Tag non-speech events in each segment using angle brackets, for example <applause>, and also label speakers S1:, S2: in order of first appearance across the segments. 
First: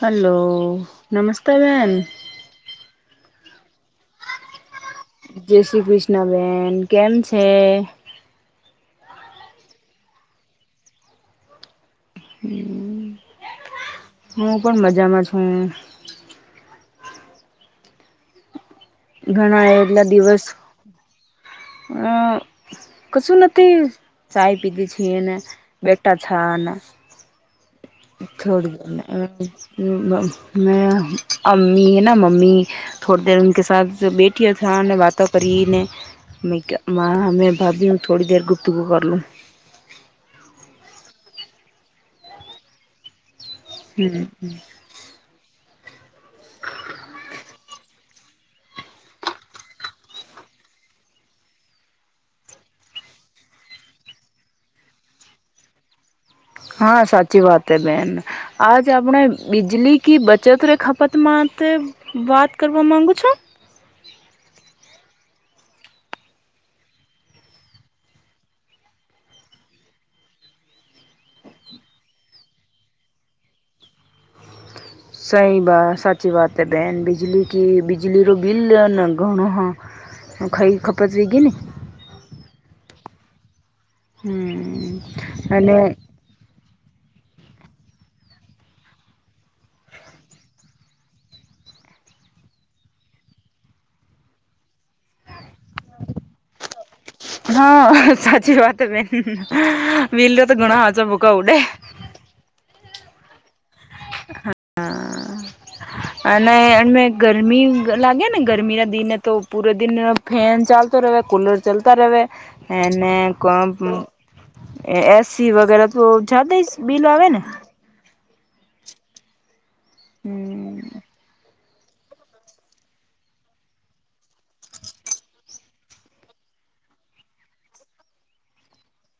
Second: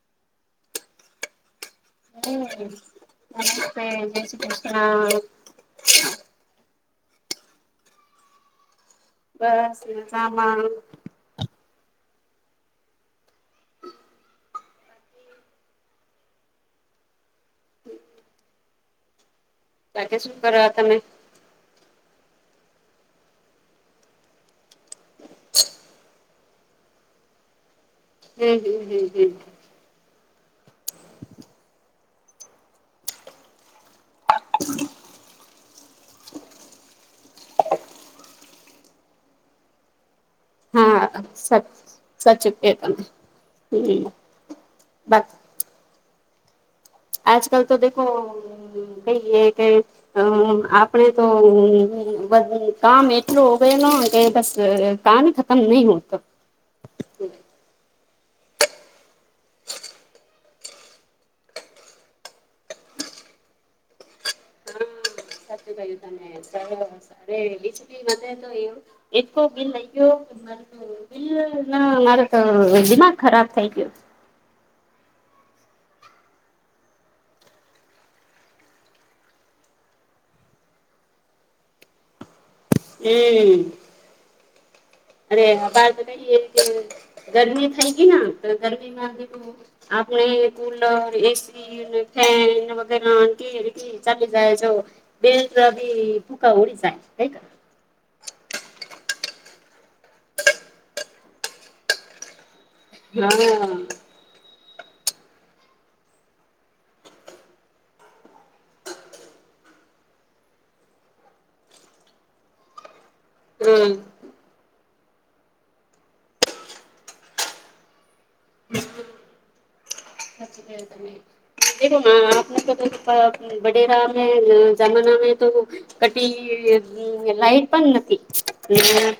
S1: Hello નમસ્તા બેન.
S2: એ બે.
S1: જય શ્રી કૃષ્ણ બેન કેમ છે.
S2: બસ શિલ્પા બા
S1: હું પણ મજામાં છું. ઘણા એટલા
S2: બાકી શું
S1: દિવસ
S2: કરો તમે
S1: અં કશું નથી ચાય પીતી છી ને બેટાથાને
S2: હમ હમ હમ હમ
S1: થોડીમેઅમીહેનામમ્મી થોડી ઉનકેસાથ બેઠીને વાતો કરી ને. મા હમે ભાભી થોડી દેર ગુપતગુ પકર લું
S2: સ સાચુ કે ત હમ બ
S1: હ <unintelligible>
S2: આજ કલ તો દેખો ભાઈ એ કે. હમ આપડે તો કામ એટલુહુયેન ન બસ કામહી કમ નહી હુ તો.
S1: હા સાચી વાત હે બેન આજ આપણે બિજલી કિ બચત ર ખપત માતે. વાત કરવા માગુ છો.
S2: સાચું કય્યું તને સર બીજલીતો એમ. એટકુબિલયગેય. મારો તો દિમાગ ખરાબ થઈ ગયો.
S1: સહી વાત સાચી વાત બેન બિજલી કે બિજલી ર બિલ ન ઘણું હા હ ખાઈ ખપતવીગ ન <unintelligible>
S2: હેએ
S1: હમ
S2: અરે આ તો કહીએ કે ગરમી થઈ ગઈ તો ગરમીમાં <unintelligible> આપ આપણે કુલર એસી ફેન વગેરે કે એ ચાલી જાય જો <unintelligible> બેલ ભી પૂકા ઓડીસાાય <unintelligible>
S1: હા સાચી વાત બેનબિલ તો ઘણા હાચોભૂકો ઉડે <unintelligible>
S2: હમ
S1: હા <inaudible> અને એ ગરમી લાગે ને તોગરમી ના દિન તો પૂરે દિન ફેન ચાલતો રહે કૂલર ચાલતા રહે
S2: હમ
S1: અનેને એસી વગેરે તો જાતે બિલ આવે ને હમ
S2: હ તને <inaudible> આપને બડેરામે જમના મે તો <unintelligible> ક લાઈટ પણ નથી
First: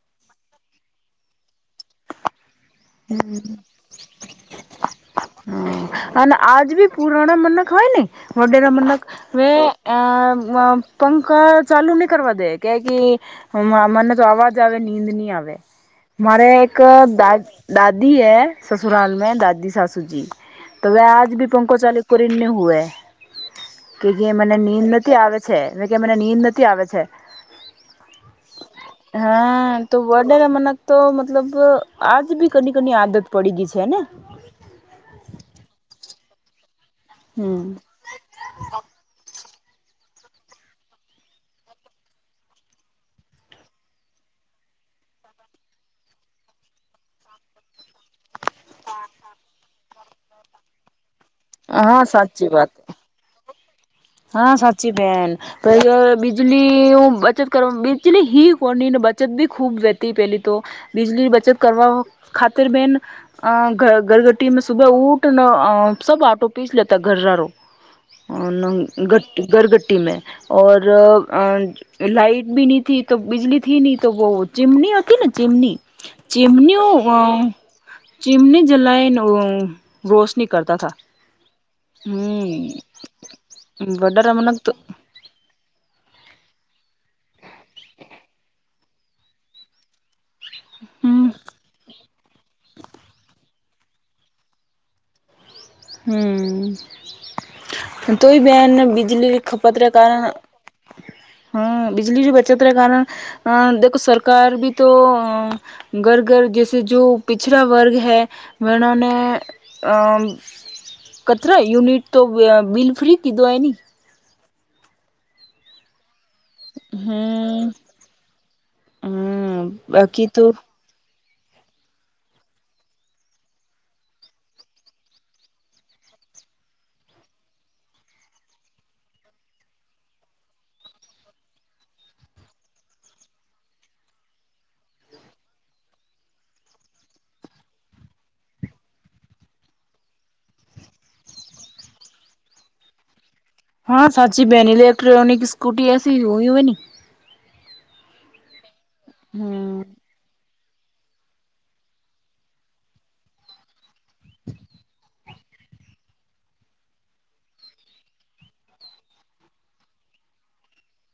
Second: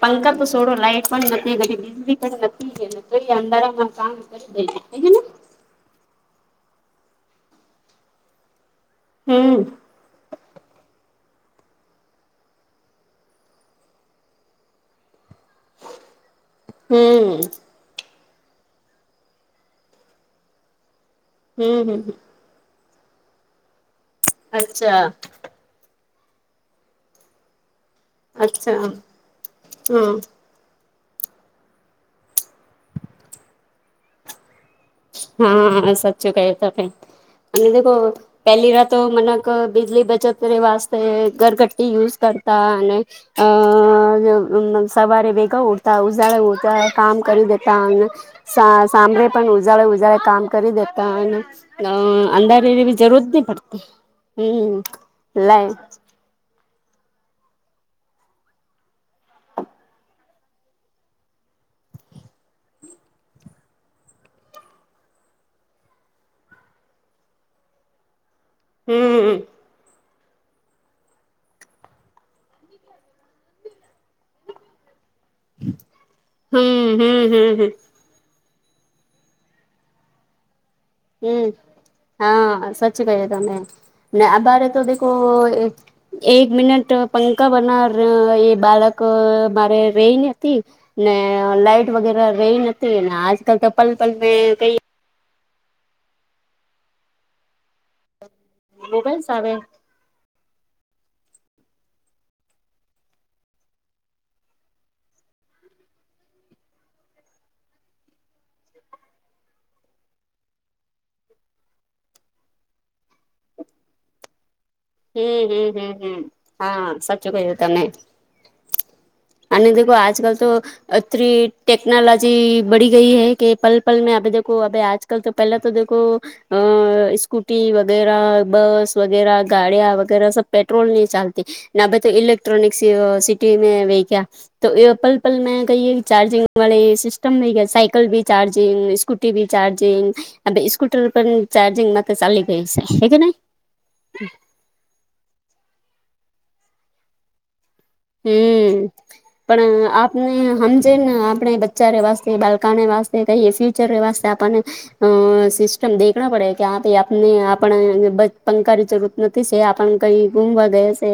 S2: પંખા સોડો લાઈટ પણ નથી નથી અંધારામાં કામ કરી દે
S1: હ અને આજ ભી પુરાણા મનક હોય ને વડેરા મનક હ
S2: હમ હમ
S1: અ પંખ ચાલુ નહી કરવા દે કે કે મને તો અવાજ આવે નીંદ ન આવે મારે એક દા
S2: હમ
S1: દાદી હૈ સસુરાલ મે દાદી સાસુ સુ તો આજ ભી પંખો
S2: હમ હમ
S1: ચલુકરીનહુવે કે મને નીંદ
S2: અચ્છા
S1: નથી આવે છે એ કે મને નીંદ નથી આવે છે
S2: અચ્છા
S1: હા તો
S2: હમ
S1: બર્ડેને મને <unintelligible> તો મતલબ આજ બી કની કની આદત પડી ગઈ છેને
S2: હા સાચું ક તો ક
S1: હમ
S2: અને પહેલી રાતો મનક બીજલી બચત વાતે ઘરગટી યુઝ કરતા અને અ સવારે વેગા ઉઠતા ઉજાળા ઉડતા કામ કરી દેતા <unintelligible> સાંભરે પણ ઉજાળે ઉજાળે કામ કરી દેતા
S1: હા સાચી વાત
S2: અંદરવીવી જરૂરત નહી પડતી
S1: હા
S2: હમ
S1: સાચી બેેન
S2: લાય
S1: ક બીજળી બચત કર બીજળી હી કોનીને બચત બી ખૂબ વતી પેલી તો બીજળીની બચત કરવા ખાતર બેન અ ઘ ગરગટી મે સુબહ ઉઠ ના સબ આટો પીસ લેતા ઘર રારો અ
S2: હમ હમ
S1: ઘરગટટી મેર અ લાઈટ બી નની થથી તો બિજલી થી ન તો બહ ચીમની હતી ને ચીમની
S2: હમ
S1: ચીમનીનુંઓ અ
S2: હમ હમ
S1: ચિમની જલાયન રોશની કરતા હતા
S2: હમ હા સચ કહી તમે ને
S1: ઇન્વર્ટર
S2: આ
S1: અમનક
S2: બારે તો દખો એક મિનિટ પંખા બનાર એ બાળક મારે રેને ને
S1: હમ
S2: લાઈટ વગેરે રહી નથી ને આજકાલ તો પલપલ કઈ
S1: હમ તોય બેહેન
S2: મોબાઈલ્સ
S1: બીજલી
S2: આવે
S1: ખપતના કારણ હમ બિજલીની બચતના કારણ અ દખો સરકાર ભી તો અ ઘર ઘર જૈસે જો પિછડાા વર્ગ હૈ એને અ કતરા યુનિટ તો બિલ ફ્રી કીધો એ ન
S2: હમ્મ હમ્મ હમ્મ હા સાચું કઈ
S1: હમ
S2: તને
S1: હમ
S2: અને દો આજ
S1: બાકી
S2: કલ તો એતરી ટટેકનોલોજી બડીી ગઈ હ કે પલ પલ મે અભ દેખો અભ આજ કલ તો પહેલાં તો દખો. અ સ્કૂટી વગેરા બસ વગેરા ગાડિયા વગેરે સબ પેટ્રોલ નહી ચાલતી ના ભ તો ઇક્ટ્રોનિકસ સિટી મે વ કયા તો એ પલ પલ મેં કહીએ કે ચાર્જિંગ વાળી સિસ્ટમ હૈ કેયા સાઇકલ ભી ચાર્જિંગ સ્કૂટી બી ચાર્જિંગ હ સ્કૂટર પણ ચાર્જિંગમાં તો ચાલી ગઈ છે, હ કે નહી
S1: હા સાચી બ બેની એક્ટ્રોનિક સ્કૂટી એસી હોઈ હોય ની
S2: હમ પણ
S1: હમ
S2: આપ ને સમમજેને આપણે બચ્ચા ર વાસ્તે બાળકાને વાતે કહીએ ફ્યુચર વાસ્તે આપણને અ સિસ્ટમ દેખણા પડે કે આ આપને આપણ પંખાની જરૂ નથી છે આપ કઈ ગુમવા ગયા છે,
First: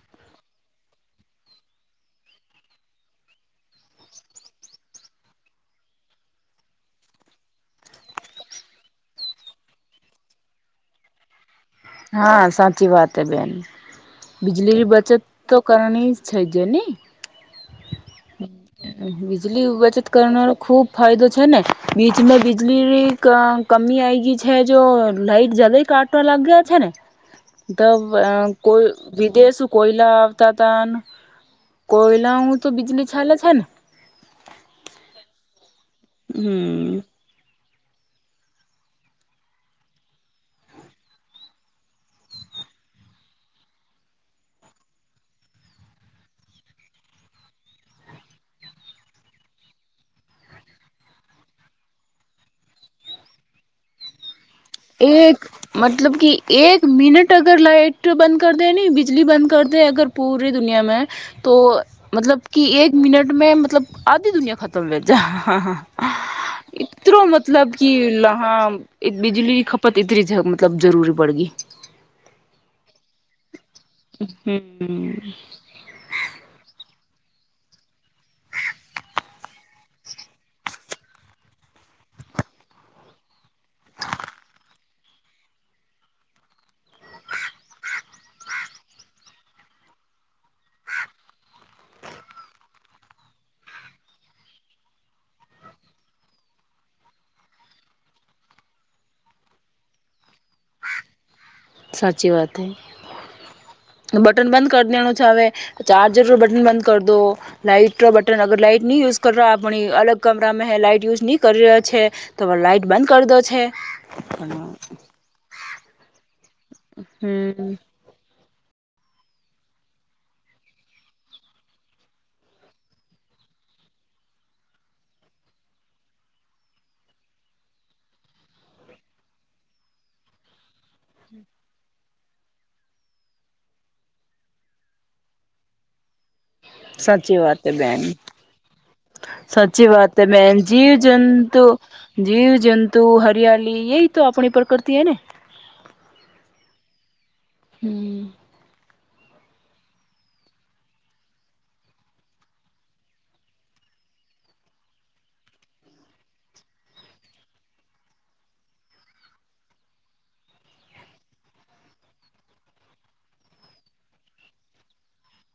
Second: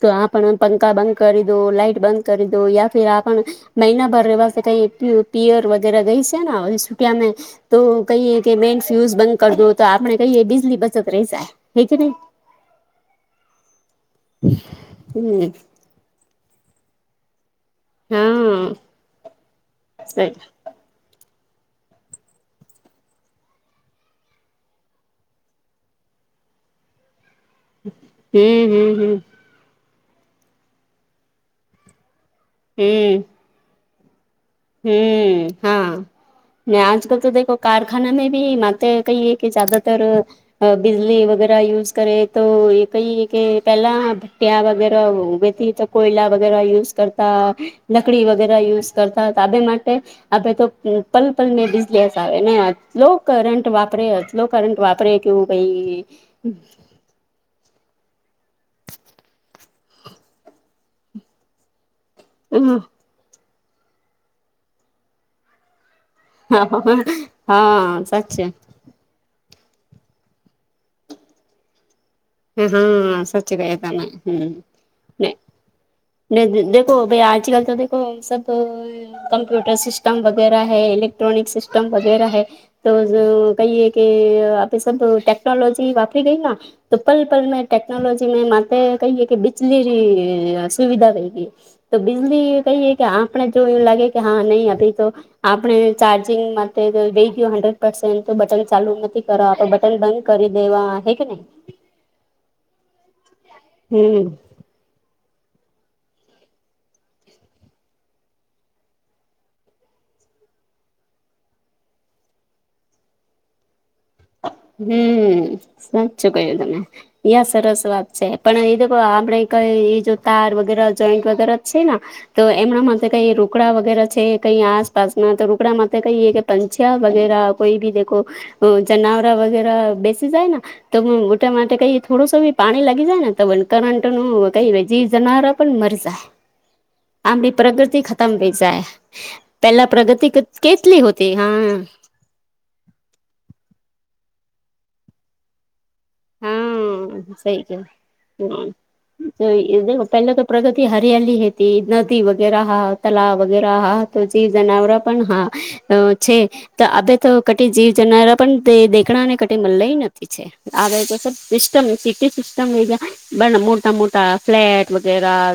S2: તો આ પખા કરી દો લાઇટ બંધ કરી દો યા ફર આપણ મહિના ભર રહેવા ક પિયર વગેરે ગઈ છેને, સુમે તો કહીએ કે મેન ફ્યુઝ બંધ કર દો તો આપણે કહીએ બીજલી બચત રહી જાય, હે કે નહી
S1: હા સાચી વાત હ બેન બીજળીની બચત
S2: હમ
S1: તો કરવાની જ છે, જેની
S2: હા
S1: બીજલી બચત
S2: હમ
S1: કરના ખૂબ ફાયદો છે ને બીચ મે બિજલી કમી આય ગઈ છે, જો લાઇટ જલે કાટ લાગ્યા છે ને ત કોઈ
S2: હમ હમ
S1: વિદેશ કોયલા આવતા હતા કોયલાઓ તો બિજલી છેાલે છેને.
S2: હમ હા મે
S1: હમ
S2: આજકાલ તો દખ કારખાના મે ભી માત કહીએ કે જદાતર બિજલી વગેરે યુઝ કરે તો એ કઈ કે પેલા ભટિયા વગેરે ઉગે તો કોયલા વગેરા યુઝ કરતા લકડી વગેરે યુઝ કરતા તાબે માટે આે તો પલપલ ને બીજલી હસ આવે ને કરટ વાપરે લો કરંટ વાપરે કેવું
S1: એક
S2: ભાઈ
S1: મતલબ કે એક મિનટ અગર લાઇટ બંધ કર દે નને બિજલી બંધ કર દે અગર પૂરી દુનિયામા તો મતલબ કે એક મિનટ મે મતલબ આધી દુનિયા ખતમ થ જ હા હા
S2: હા
S1: એતરો
S2: હા
S1: મતલબ કે
S2: સાચે
S1: લહા બિજલી ખપત એતરી જ મતલબ જરૂરી પડ ગઈ.
S2: હા સાચી વા તમે હમ ને દ દેખો ભઈ આચી વાત નથી કર સબ <unintelligible> કમ્પ્યુટર સિસ્ટમ વગેરેૈ લેક્ટ્રોનિક સિસ્ટમ વગેરે હૈ તો કહીએ કે આપે શ તો ટેકનોલોજી વાપરી ગય. તો પલ પલ મે ટેકનોલોજી મે મા કહીએ કે બીજલી સુવિધા થઈ ગઈ. તો બીજલી કહીએ કે આપણે જો એવું લાગે કે હા નહીં અી તો આપણે ચાર્જિંગ માટે લઈ ગયું હન્ડ્રેડ પસે તો બટન ચાલુ નથી કરો બટન બંધ કરી દેવા હે કે નહી
S1: સાચી વાત હૈ
S2: હમ
S1: બટન બંધ કરી દેનુ છે, હવે ચાર્જર પર બટન બંધ કર દો લાઈટ બટન અગર લાાઈટ નહી યુઝ કર આપણી અલગ કામરામાં હ લાઈટ યુઝ નહી કરી રહ્યા છે. તો લાઈટ બંધ કરી દો છે.
S2: હમ સાચું કય્યું તમે
S1: હમ
S2: સરસ વાત છે પણ એ આપડ કઈ એ જો તાર વગેરે જોઈન્ટ વગેરે છે તો એમના માટે કઈ રૂકડા વગેરે છે કઈ આસપાસમાં તો રૂકડા માટે કઈ પંછ્યા વગેરા કોઈ ભી દેખો જનાવરા વગેરા બેસી જાય તો મોટા માટે કઈ થોડું સો નૂ પાણી લાગી જાય ને તો કરંટ નું કઈ જનાર પણ મરજાય
S1: સાચી
S2: આમડી
S1: વાત હે
S2: પ્રગતિ
S1: બેન
S2: ખતમ થઈ જાય પેલા
S1: સાચી વાત
S2: પ્રગતિ કેટલી હોતે હા
S1: જીવજંતુ હરિયાળલી એ તો આપણી પ્રકૃતિ એ ને
S2: ફસાઈ ગયો
S1: હમ
S2: હમ્મ જો ઈ પેલા તો પ્રોજક્ટ હાલી હતી <unintelligible> તો પછી જીવ જનાવર પણ હા અ છે તો આે તો કટી જીવ જનારા પણ દેખડાને કટ મલય નથી છે આવે છે સિસ્ટમ સિટી સિસ્ટમ બ મોટા મોટા ફ્લેટ વગેરા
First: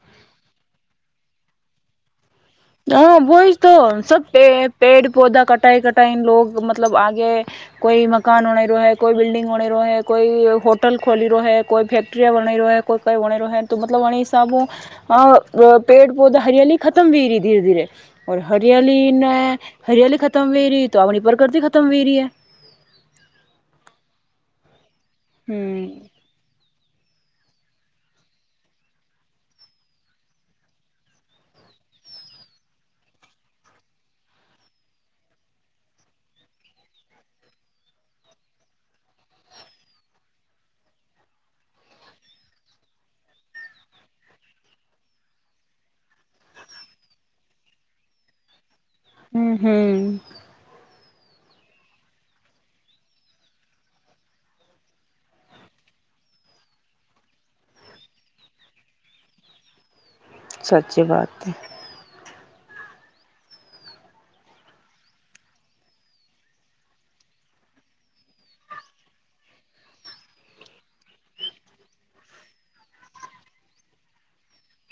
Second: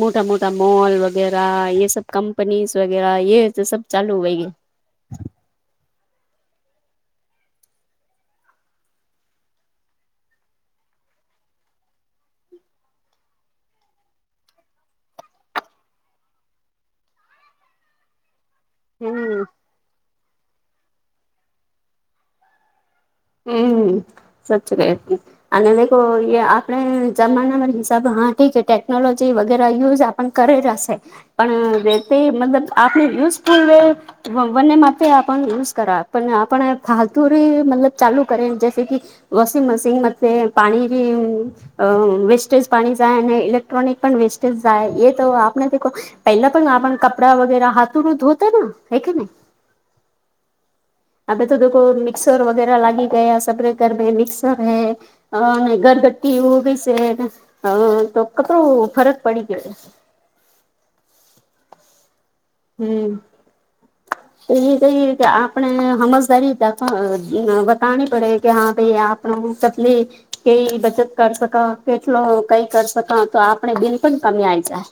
S2: મોટા મોટા મોલ વગેરા એ સબ કંપનીઝ વગેરા એ સબ ચાલુ હોય ગ
S1: પેડ પૌધા કટાઈ કટાઈને લોગ મતલબ આગે કોઈ મકાન ઓના રહ્યો હૈ કોઈ બિલ્ડિંગ બણી રહ્યો હૈ કોઈ હોટલ ખોલી રહ્યો હૈ કોઈ ફેક્ટ્રિયા બના રહ્યો હૈ કોઈ કઈ વ તો મતલબ વણી હિસાબો પેડ પધા હરિયાળલી ખતમ વ રી ધીરે ધીરે ઓર હરિયાળલીને
S2: હમ
S1: હરિયાલી ખતમ હો રહી તો આપમની પ્રકૃતિ ખતમ હો રહીૈ
S2: હમ્મ સાચું કહ્યું અને આ અનેકુ આપણે જમાનામાં હસાબ હા ઠી ટટેક્નોલોજી વગેરે યુઝ આપણ કરેલ હશે પણ તે મતલબ આપ યુઝફુલ ર <unintelligible> માટે આપ નસ કર પણ આપણે ફાલતુરી મતલબ ચાલુ કરે જ કે વોશિંગ મશીન મ પાણી અ વેસ્ટેજ પાણી જાય અને ઇલેક્ટ્રોનિક પણ વેસ્ટેજ જાય એ તો આપણે પહેલા પણ આપણ કપડા વગેરા હાથો ન ધોતા હ કે ન
S1: હમ્મ હમ્મ
S2: અભે તો દો મિક્સર વગેરા લાગી ગયા સપરેકર મિક્સર હૈ અ ઘરગટી છે હ તો કતરો ફરક પડી ગયો
S1: સાચી વાત
S2: હમ્મ
S1: <inaudible>
S2: તો એ કહી કે આપને હમસદારી બતા પડે કે હા ભાઈ આપ હ તતલી કેઈ બચત કર સકો કેટલો કઈ કરી સકો તો આપણે બિન પણ કમી આવીઈ જાય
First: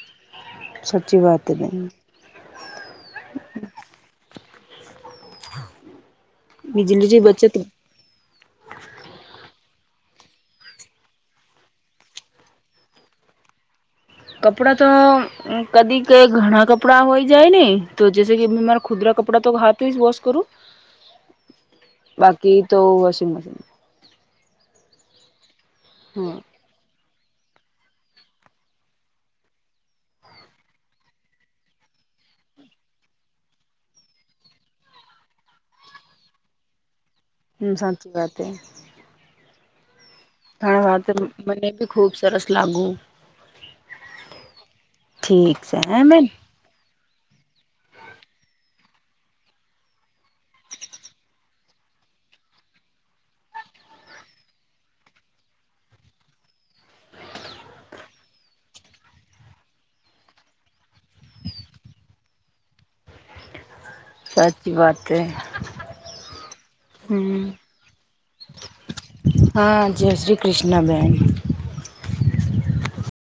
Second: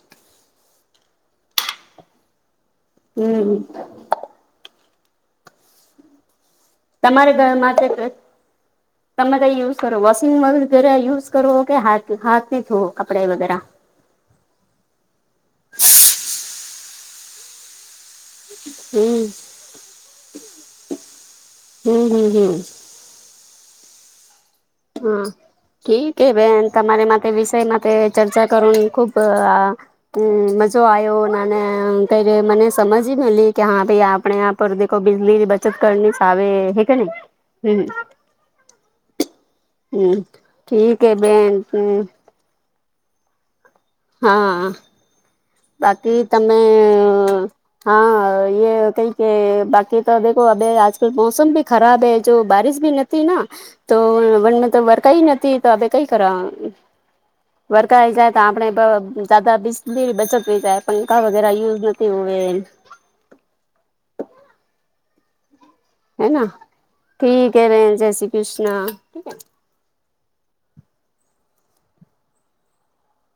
S1: સચી વાત એ બ
S2: હમ્મ
S1: <inaudible>
S2: તમારા ઘર માત્ર તમે ત યુઝ કરો વોશિંગ યુઝ કરો કેાથ હાથ ધોવો કપડા વગેરે
S1: કપડા તો કદી ક ઘણા કપડા હોય જાય ને તો જૈસે કે મારા ખુદરા
S2: હમ
S1: કપડા તો હાથ વોશ કરું
S2: હમ હમ હમ
S1: બાકી તો વોશિંગ મશીન
S2: હા કે તે
S1: હમ
S2: બેન તમારે માટે તે વિષય માટે ચર્ચા કરની ખુબ હમ, મજો આવ્યો ના, ક મને સમજ મી કે, હા, ભાઈ આપણે. પર દખો, બિજલીની બચત કરની સા આવે, હે કે ને.
S1: હમ, સાચી વાત હ.
S2: હમ.
S1: હ,
S2: ઠીક
S1: વાત
S2: હે બેન
S1: મને બી
S2: હમ
S1: ખુબ સરસ લાગુ.
S2: હા.
S1: ઠીક. છે હે
S2: બાકી
S1: બેન
S2: તમે, હા. કહી કે, બાકી તો દેખો, અભ આજકાલ મોસમ ભી ખરાબ હૈ, જો બારિશ ભી નથી હતી ના. તો મ વરકાઈ ન તો આપે કઈ કર <unintelligible> વરકાઈ જાય તો, આપે દાદા બી બચત. જાય, પંખા વગેરે યૂઝેઝ નથી હોવે.
S1: સાચી વાત છે.
S2: હેના, ઠીક. હે રે જય શ્રી કૃષ્ણ, ઠીક.
S1: હા, જય શ્રી કૃષ્ણ બેન.